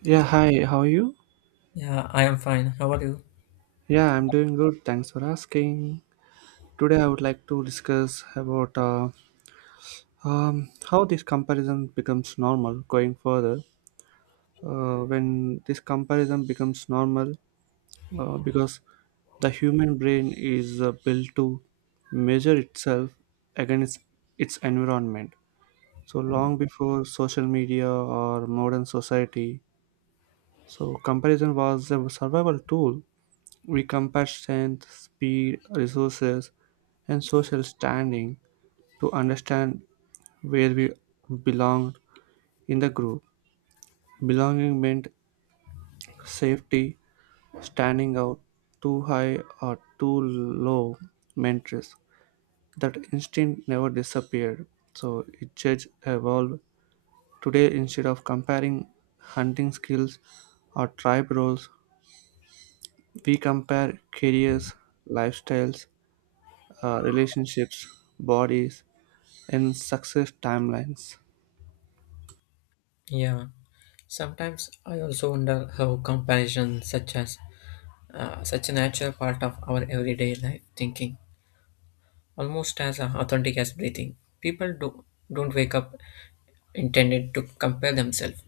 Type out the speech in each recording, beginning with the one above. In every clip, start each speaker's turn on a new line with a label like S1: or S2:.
S1: Yeah,
S2: Yeah,
S1: hi, how are you?
S2: yeah, I am fine. How are you?
S1: Yeah, I'm doing good. Thanks for asking. Today, I would like to discuss about how this comparison becomes normal going further. When this comparison becomes normal, because the human brain is built to measure itself against its environment. So, long before social media or modern society, so comparison was a survival tool. We compare strength, speed, resources, and social standing to understand where we belonged in the group. Belonging meant safety, standing out too high or too low meant risk. That instinct never disappeared, so it just evolved. Today, instead of comparing hunting skills or tribe roles, we compare careers, lifestyles, relationships, bodies, in successive timelines.
S2: Yeah. Sometimes I also wonder how comparison, such as such a natural part of our everyday life thinking, almost as authentic as breathing. People do don't wake up intended to compare themselves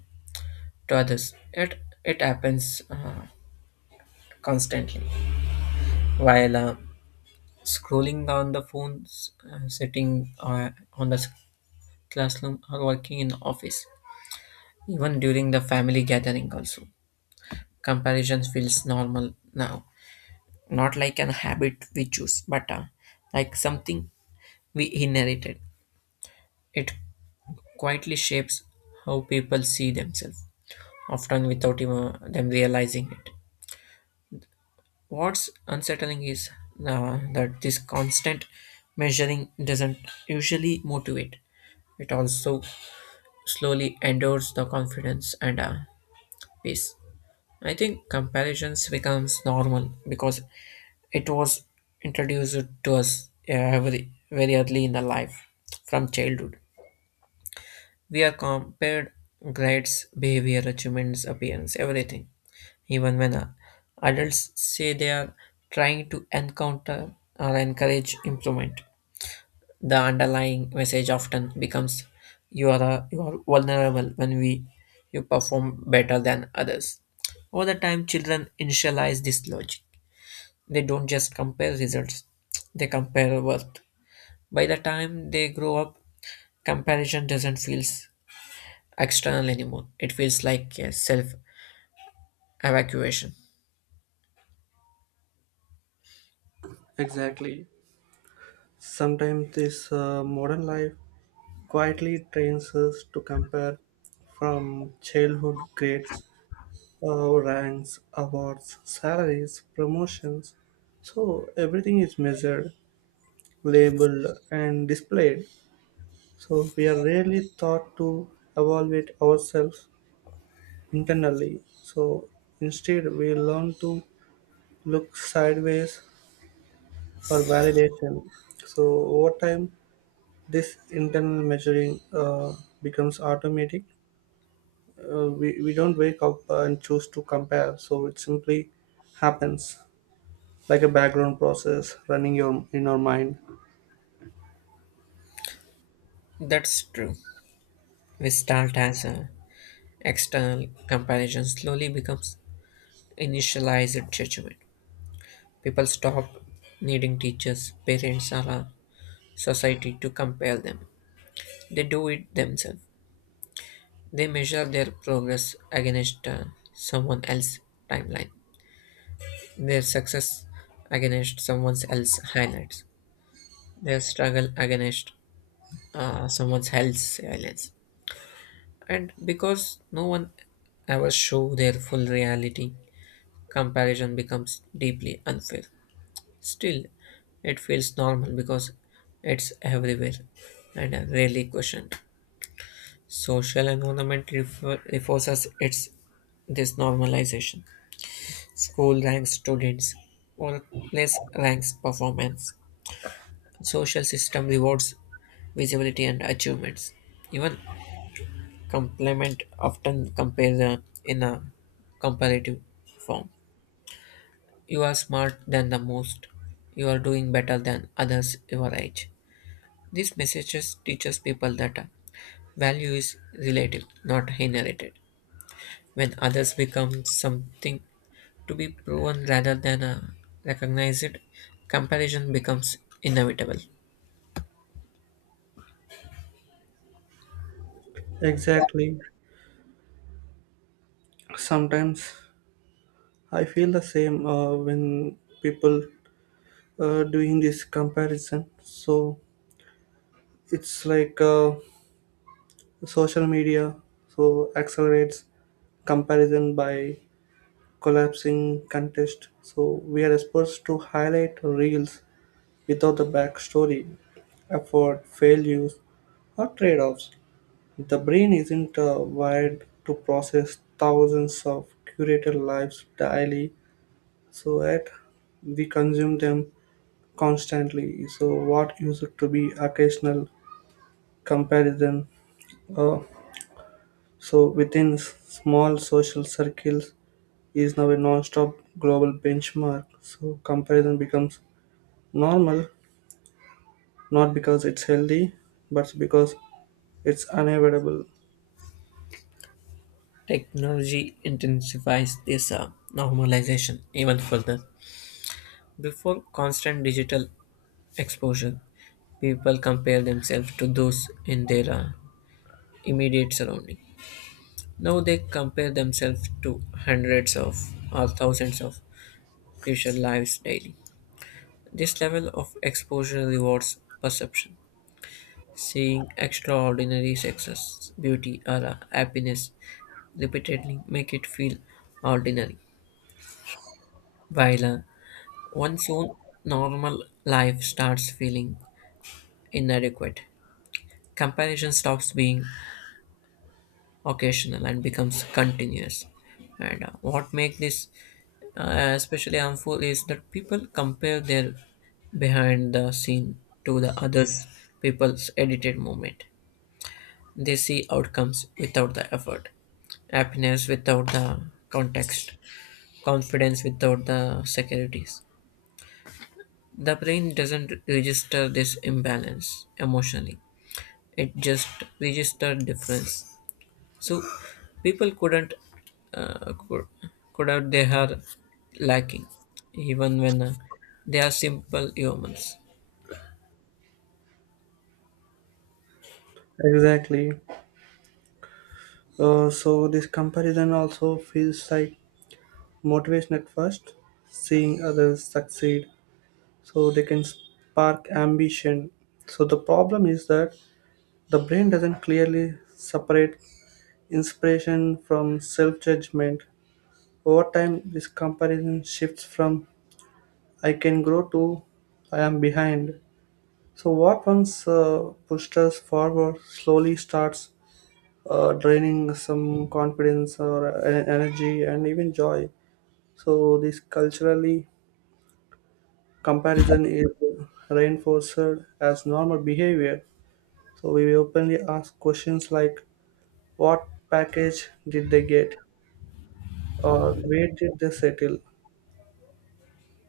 S2: to others. Yet it happens constantly. While scrolling on the phones, sitting on the classroom, or working in the office, even during the family gathering also. Comparison feels normal now, not like an habit we choose, but like something we inherited. It quietly shapes how people see themselves, often without even them realizing it. What's unsettling is that this constant measuring doesn't usually motivate. It also slowly endures the confidence and peace. I think comparisons becomes normal because it was introduced to us very early in the life from childhood. We are compared grades, behavior, achievements, appearance, everything. Even when adults say they are trying to encounter or encourage improvement, the underlying message often becomes you are you are vulnerable when we you perform better than others. Over the time, children initialize this logic. They don't just compare results; they compare worth. By the time they grow up, comparison doesn't feel external anymore. It feels like a self evacuation.
S1: Exactly. Sometimes this modern life quietly trains us to compare from childhood grades, ranks, awards, salaries, promotions. So everything is measured, labeled, and displayed. So we are rarely taught to evaluate ourselves internally. So instead, we learn to look sideways for validation. So over time, this internal measuring becomes automatic. We don't wake up and choose to compare, so it simply happens like a background process running your in our mind.
S2: That's true. We start as a external comparison slowly becomes initialized judgment. People stop needing teachers, parents, or a society to compare them. They do it themselves. They measure their progress against someone else's timeline, their success against someone else's highlights, their struggle against someone else's silence. And because no one ever show their full reality, comparison becomes deeply unfair. Still, it feels normal because it's everywhere and rarely questioned. Social environment reinforces its this normalization. School ranks students, workplace ranks performance. Social system rewards visibility and achievements. Even compliment often compare in a comparative form. You are smart than the most. You are doing better than others your age. These messages teaches people that value is relative, not inherited. When others become something to be proven rather than recognized, comparison becomes inevitable.
S1: Exactly. Sometimes I feel the same when people doing this comparison. So it's like social media so accelerates comparison by collapsing contest. So we are supposed to highlight reels without the backstory, effort, failures, or trade-offs. The brain isn't wired to process thousands of curated lives daily, so that we consume them constantly. So what used to be occasional comparison, uh, so within small social circles, is now a non-stop global benchmark. So comparison becomes normal not because it's healthy but because it's unavoidable.
S2: Technology intensifies this normalization even further. Before constant digital exposure, people compare themselves to those in their immediate surrounding. Now they compare themselves to hundreds of or thousands of crucial lives daily. This level of exposure rewards perception. Seeing extraordinary success, beauty, or happiness repeatedly make it feel ordinary, while one's own normal life starts feeling inadequate. Comparison stops being occasional and becomes continuous. And what makes this especially harmful is that people compare their behind the scene to the others people's edited moment. They see outcomes without the effort, happiness without the context, confidence without the securities. The brain doesn't register this imbalance emotionally. It just registers difference. So people couldn't uh, could, could have they are lacking even when they are simple humans.
S1: Exactly. So this comparison also feels like motivation at first, seeing others succeed, so they can spark ambition. So the problem is that the brain doesn't clearly separate inspiration from self-judgment. Over time this comparison shifts from I can grow to I am behind. So, what once pushed us forward slowly starts draining some confidence or energy and even joy. So, this culturally comparison is reinforced as normal behavior. So, we openly ask questions like, what package did they get? Or where did they settle?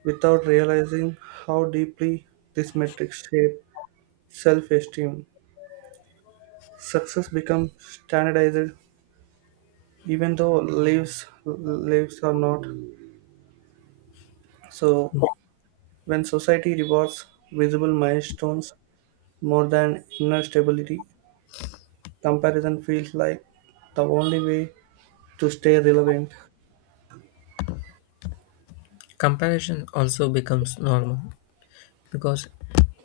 S1: Without realizing how deeply this metric shape self esteem. Success becomes standardized even though lives are not. So when society rewards visible milestones more than inner stability, comparison feels like the only way to stay relevant.
S2: Comparison also becomes normal because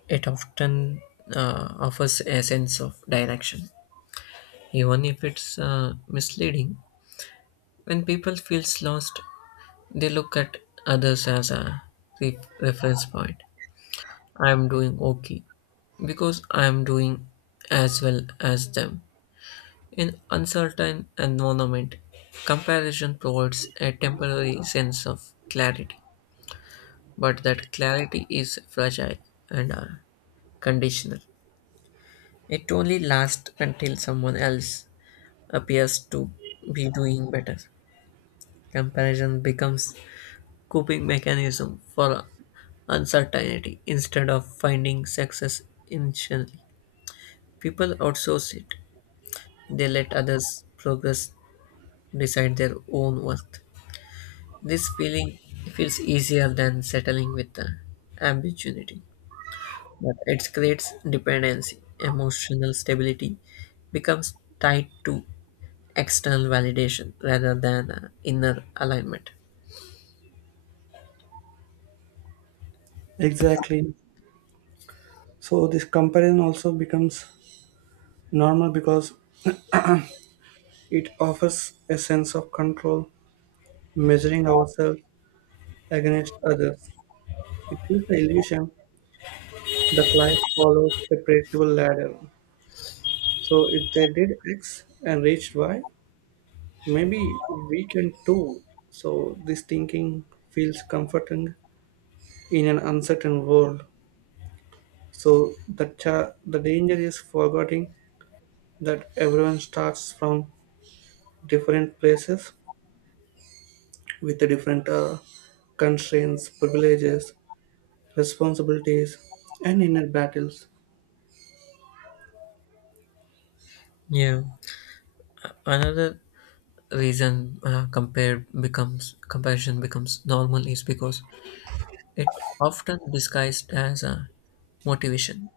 S2: it often offers a sense of direction, even if it's misleading. When people feels lost, they look at others as a reference point. I am doing okay because I am doing as well as them. In uncertain environment, comparison provides a temporary sense of clarity, but that clarity is fragile and conditional. It only lasts until someone else appears to be doing better. Comparison becomes coping mechanism for uncertainty instead of finding success internally. People outsource it. They let others' progress decide their own worth. This feeling feels easier than settling with the ambiguity, but it creates dependency. Emotional stability becomes tied to external validation rather than inner alignment.
S1: Exactly. So this comparison also becomes normal because it offers a sense of control. Measuring ourselves against others, it gives the illusion that life follows a predictable ladder. So if they did x and reached y, maybe we can too. So this thinking feels comforting in an uncertain world. So the danger is forgetting that everyone starts from different places with the different constraints, privileges, responsibilities, and inner battles.
S2: Yeah, another reason compared becomes comparison becomes normal is because it often disguised as a motivation.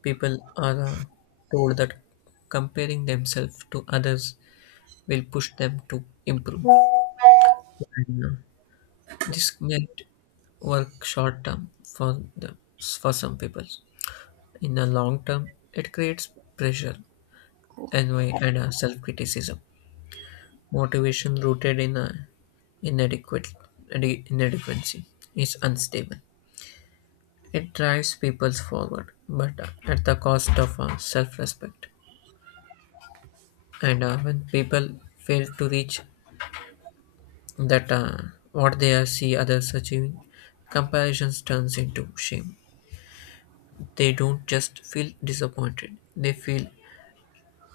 S2: People are told that comparing themselves to others will push them to improve. And, this might work short term for for some people. In the long term, it creates pressure, envy, and self criticism. Motivation rooted in inadequate inadequacy is unstable. It drives people forward, but at the cost of self respect. And when people fail to reach that what they are see others achieving comparisons turns into shame. They don't just feel disappointed, they feel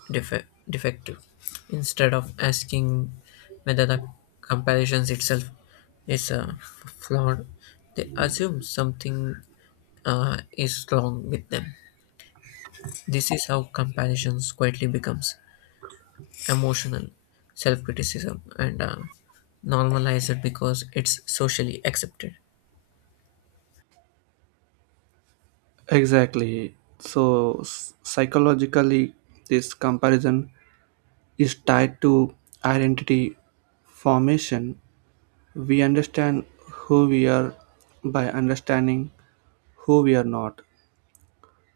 S2: defective instead of asking whether the comparisons itself is flawed. They assume something is wrong with them. This is how comparisons quietly becomes emotional self-criticism and normalized because it's socially accepted.
S1: Exactly. So psychologically, this comparison is tied to identity formation. We understand who we are by understanding who we are not.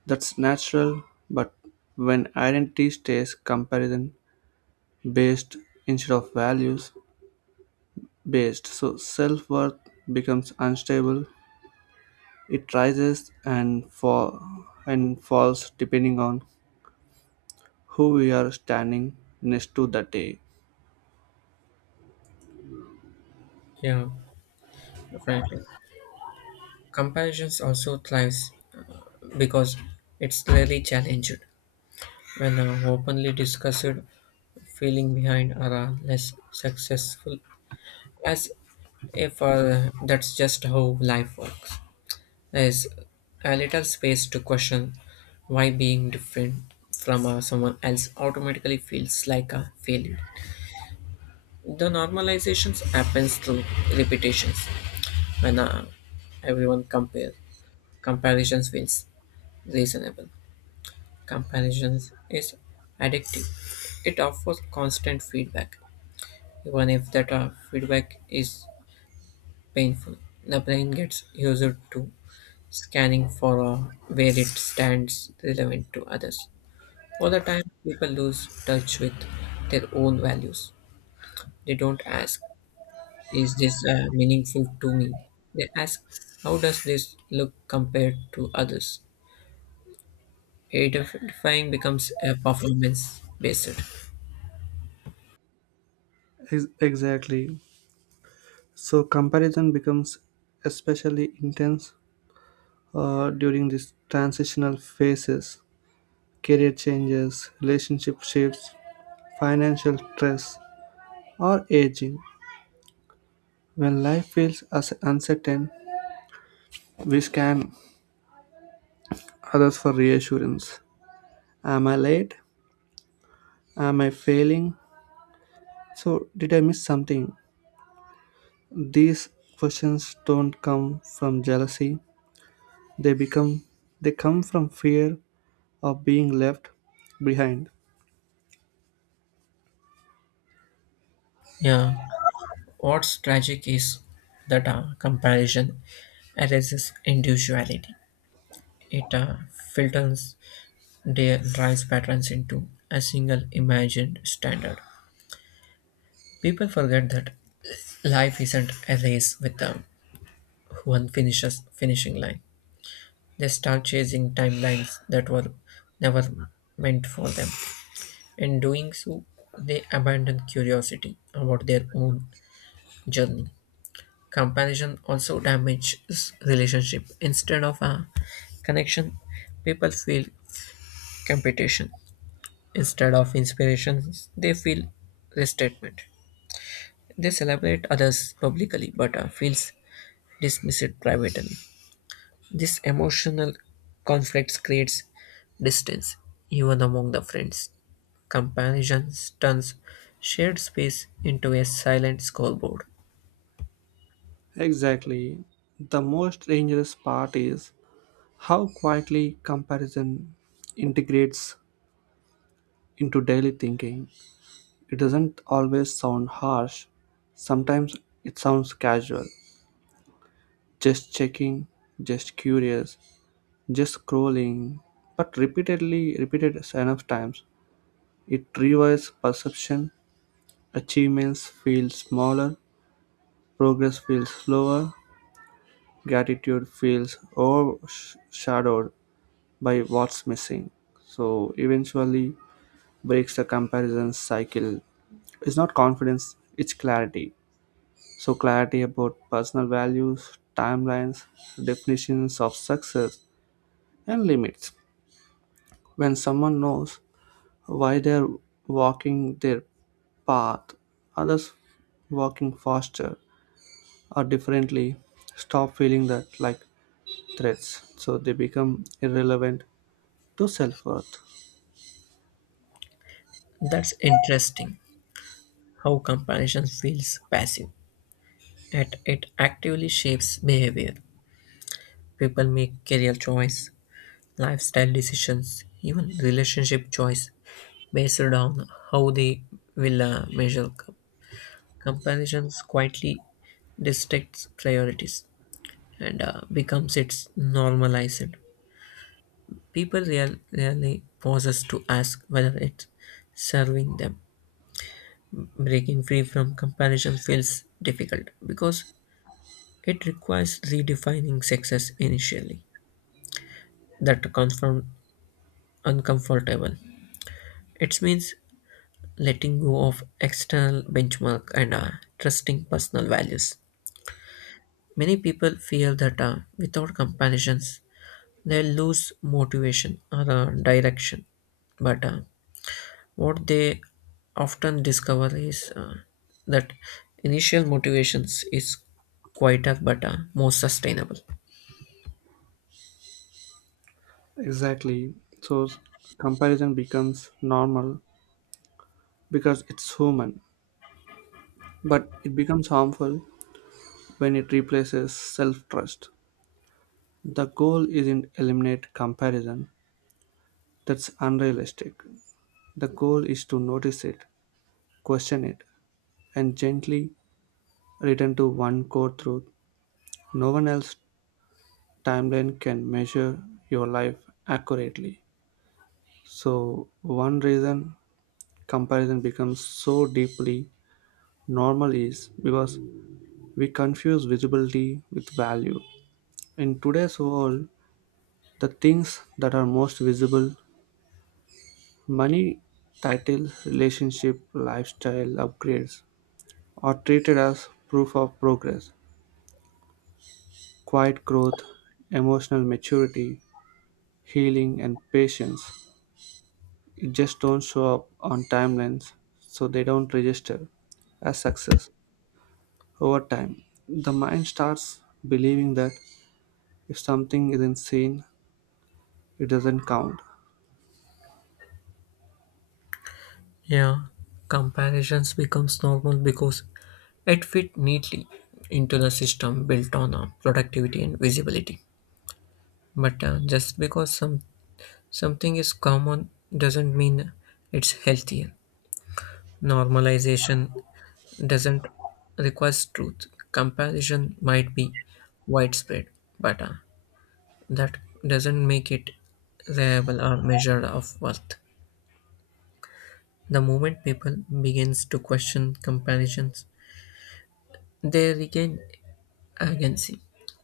S1: That's natural, but when identity stays comparison based instead of values based, so self worth becomes unstable. It rises and falls depending on who we are standing next to that day.
S2: Yeah. Right. Comparisons also thrives because it's rarely challenged. When an openly discussed feeling behind are less successful, as if that's just how life works. There's a little space to question why being different from someone else automatically feels like a failure. The normalizations happens through repetitions. When everyone compare comparisons feels reasonable. Comparisons is addictive. It offers constant feedback, even if that feedback is painful. The brain gets used to scanning for where it stands relevant to others. Over time, people lose touch with their own values. They don't ask, "Is this meaningful to me?" They ask, "How does this look compared to others?" Identifying becomes a performance based.
S1: Exactly. So comparison becomes especially intense during these transitional phases, career changes, relationship shifts, financial stress, or aging. When life feels as uncertain, we scan others for reassurance. Am I late? Am I failing? So, did I miss something? These questions don't come from jealousy. They become they come from fear of being left behind.
S2: Yeah. What's tragic is that comparison erases individuality. It filters their drives patterns into a single imagined standard. People forget that life isn't a race with one finishes finishing line. They start chasing timelines that were never meant for them. In doing so, they abandon curiosity about their own journey. Comparison also damages relationship. Instead of a connection, people feel competition. Instead of inspiration, they feel restatement. They celebrate others publicly but feels dismissed privately. This emotional conflict creates distance even among the friends. Comparison turns shared space into a silent scoreboard.
S1: Exactly. The most dangerous part is how quietly comparison integrates into daily thinking. It doesn't always sound harsh, sometimes it sounds casual. Just checking, just curious, just scrolling. But repeated enough times, it rewires perception, achievements feel smaller, progress feels slower, gratitude feels overshadowed by what's missing. So eventually breaks the comparison cycle. It's not confidence, it's clarity. So, clarity about personal values, timelines, definitions of success, and limits. When someone knows why they're walking their path, others walking faster or differently stop feeling that like threats. So, they become irrelevant to self worth.
S2: That's interesting how comparison feels passive. It actively shapes behavior. People make career choice, lifestyle decisions, even relationship choice based on how they will comparisons quietly dictates priorities and becomes its normalized. Rarely pauses to ask whether it's serving them. Breaking free from comparison feels difficult because it requires redefining success initially that confirm uncomfortable. It means letting go of external benchmark and trusting personal values. Many people feel that without comparisons, they lose motivation or direction. But what they often discover is that initial motivations is quieter but more sustainable.
S1: Exactly. So, comparison becomes normal because it's human, but it becomes harmful when it replaces self trust. The goal isn't eliminate comparison, that's unrealistic. The goal is to notice it, question it, and gently return to one core truth. No one else's timeline can measure your life accurately. So, one reason comparison becomes so deeply normal is because we confuse visibility with value. In today's world, the things that are most visible, money, title, relationship, lifestyle upgrades, are treated as proof of progress. Quiet growth, emotional maturity, healing, and patience, it just don't show up on timelines, so they don't register as success. Over time, the mind starts believing that if something isn't seen, it doesn't count.
S2: Yeah, comparisons becomes normal because it fit neatly into the system built on productivity and visibility. But just because something is common doesn't mean it's healthier. Normalization doesn't require truth. Comparison might be widespread, but that doesn't make it reliable or measure of worth. The moment people begins to question comparisons, they regain agency.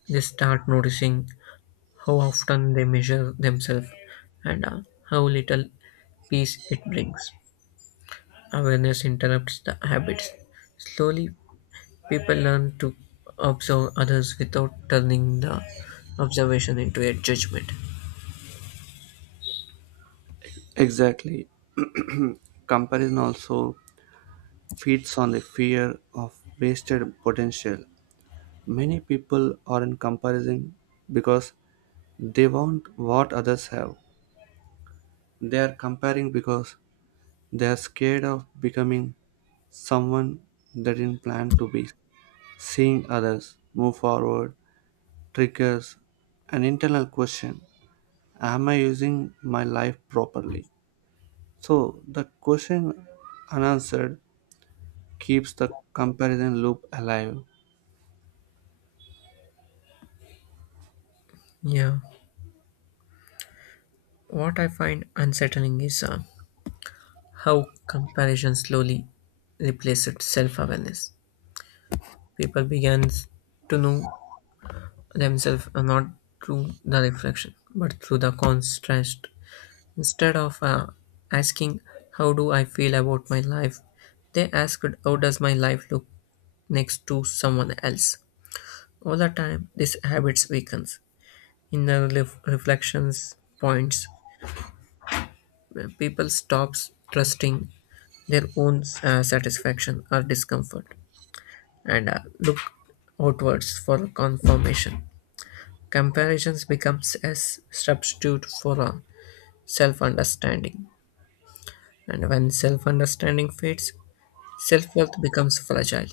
S2: They start noticing how often they measure themselves and how little peace it brings. Awareness interrupts the habits. Slowly, people learn to observe others without turning the observation into a judgment.
S1: Exactly. Comparison also feeds on the fear of wasted potential. Many people aren't comparing because they want what others have. They're comparing because they're scared of becoming someone they didn't plan to be. Seeing others move forward triggers an internal question, am I using my life properly? So, the question unanswered keeps the comparison loop alive.
S2: Yeah, what I find unsettling is how comparison slowly replaces self awareness. People begin to know themselves not through the reflection but through the contrast. Instead of asking, "How do I feel about my life?" they asked, "How does my life look next to someone else?" All the time, this habits weakens. Inner reflections points people stops trusting their own satisfaction or discomfort and look outwards for confirmation. Comparisons becomes a substitute for self understanding. And when self understanding fades, self worth becomes fragile.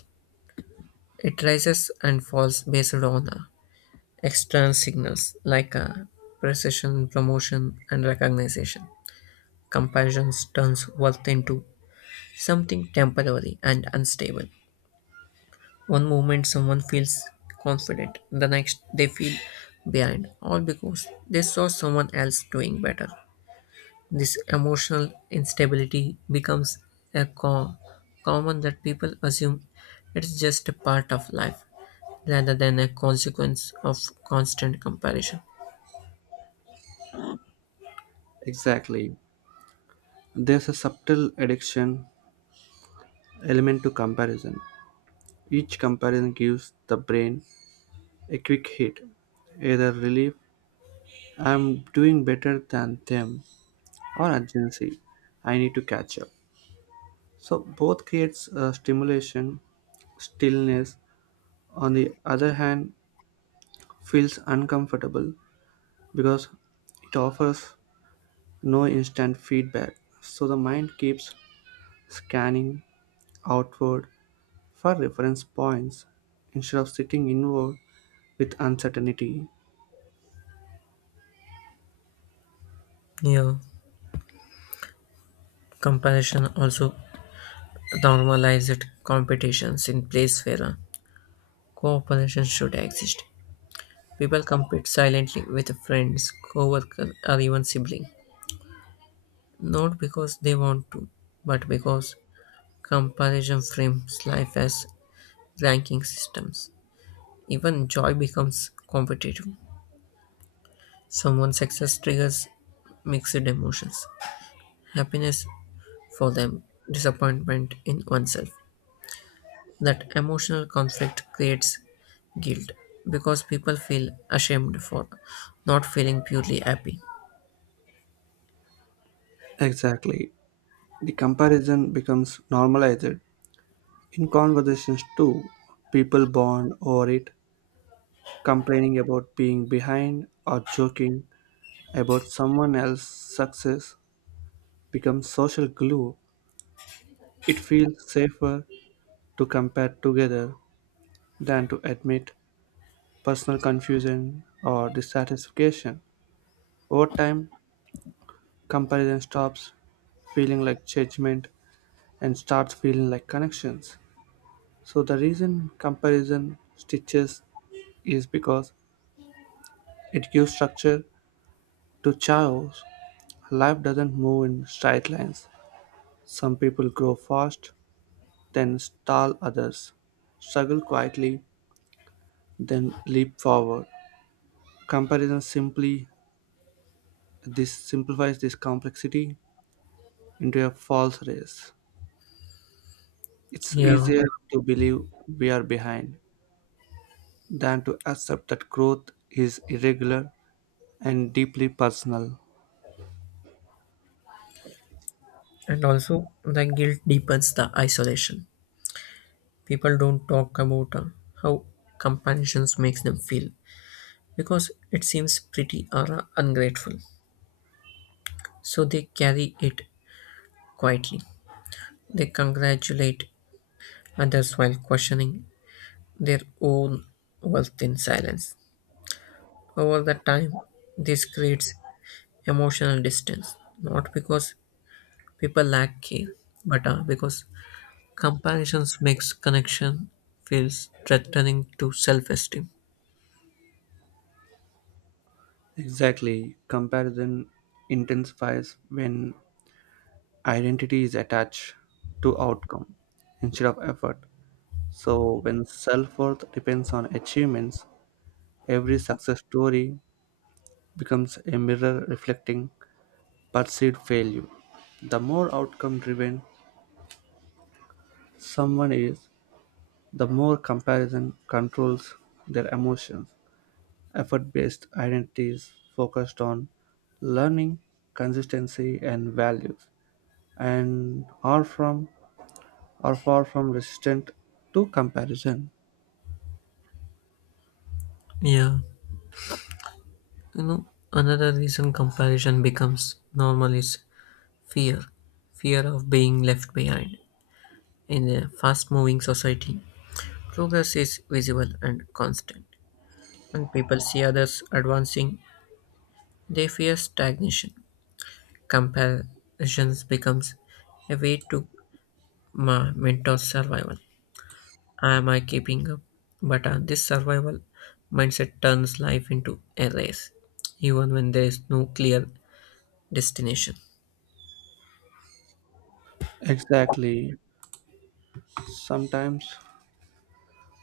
S2: It rises and falls based on external signals like precision, promotion, and recognition. Comparison turns worth into something temporary and unstable. One moment someone feels confident, the next they feel behind, all because they saw someone else doing better. This emotional instability becomes a common that people assume it's just a part of life rather than a consequence of constant comparison.
S1: Exactly. There's a subtle addiction element to comparison. Each comparison gives the brain a quick hit, either relief, I'm doing better than them, or urgency, I need to catch up. So both creates stimulation, stillness. On the other hand, feels uncomfortable because it offers no instant feedback. So the mind keeps scanning outward for reference points instead of sitting inward with uncertainty.
S2: Yeah, comparison also normalized competitions in place where cooperation should exist. People compete silently with friends, co-workers, or even siblings, not because they want to, but because comparison frames life as ranking systems. Even joy becomes competitive. Someone's success triggers mixed emotions, happiness for them, disappointment in oneself. That emotional conflict creates guilt because people feel ashamed for not feeling purely happy.
S1: Exactly. The comparison becomes normalized in conversations too, people bond over it, complaining about being behind or joking about someone else's success becomes social glue. It feels safer to compare together than to admit personal confusion or dissatisfaction. Over time, comparison stops feeling like judgment and starts feeling like connections. So the reason comparison stitches is because it gives structure to chaos. Life doesn't move in straight lines. Some people grow fast, then stall others, struggle quietly, then leap forward. Comparison simply this simplifies this complexity into a false race. It's
S2: Yeah,
S1: easier to believe we are behind than to accept that growth is irregular and deeply personal.
S2: and also the guilt deepens the isolation. People don't talk about how companions makes them feel because it seems pretty or ungrateful. So they carry it quietly. They congratulate others while questioning their own worth in silence. Over the time, this creates emotional distance, not because people lack care, but because comparisons makes connection feels threatening to self-esteem.
S1: Exactly. Comparison intensifies when identity is attached to outcome instead of effort. So, when self worth depends on achievements, every success story becomes a mirror reflecting perceived failure. The more outcome driven someone is, the more comparison controls their emotions. Effort based identities focused on learning, consistency, and values, and are, from, are far from resistant to comparison.
S2: Yeah, you know, another reason comparison becomes normal is fear. Fear of being left behind. In a fast moving society, progress is visible and constant. When people see others advancing, they fear stagnation. Comparisons becomes a way to mentor survival. Am I keeping up? But this survival mindset turns life into a race, even when there is no clear destination.
S1: Exactly. Sometimes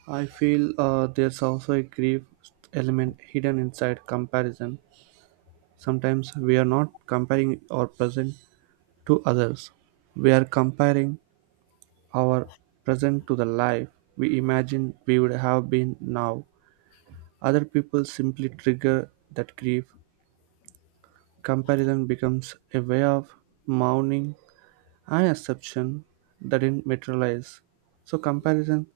S1: I feel there's also a grief element hidden inside comparison. Sometimes we are not comparing our present to others, we are comparing our present to the life we imagine we would have been now. Other people simply trigger that grief. Comparison becomes a way of mourning an exception that didn't materialize. So, comparison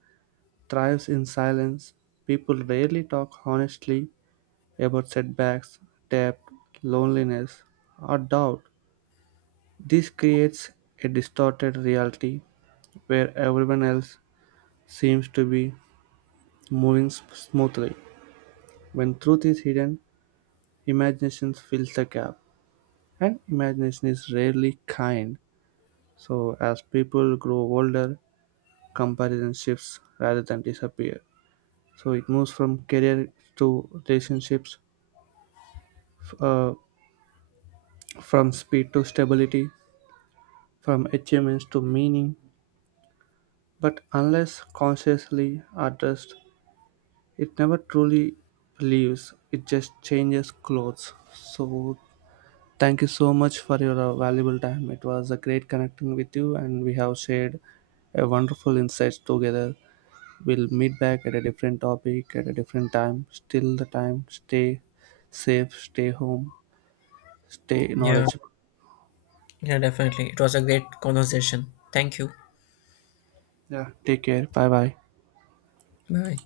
S1: thrives in silence. People rarely talk honestly about setbacks, debt, loneliness, or doubt. This creates a distorted reality where everyone else seems to be moving smoothly. When truth is hidden, imagination fills the gap, and imagination is rarely kind. So, as people grow older, comparison shifts rather than disappear. So, it moves from career to relationships, f- uh, from speed to stability, from achievements to meaning, but unless consciously addressed, it never truly leaves, it just changes clothes. So, thank you so much for your valuable time. It was a great connecting with you, and we have shared a wonderful insights together. We'll meet back at a different topic at a different time. Still, the time, stay safe, stay home, stay
S2: Yeah,
S1: knowledgeable.
S2: yeah, definitely. It was a great conversation. Thank you.
S1: Yeah, take care. Bye bye.
S2: Bye.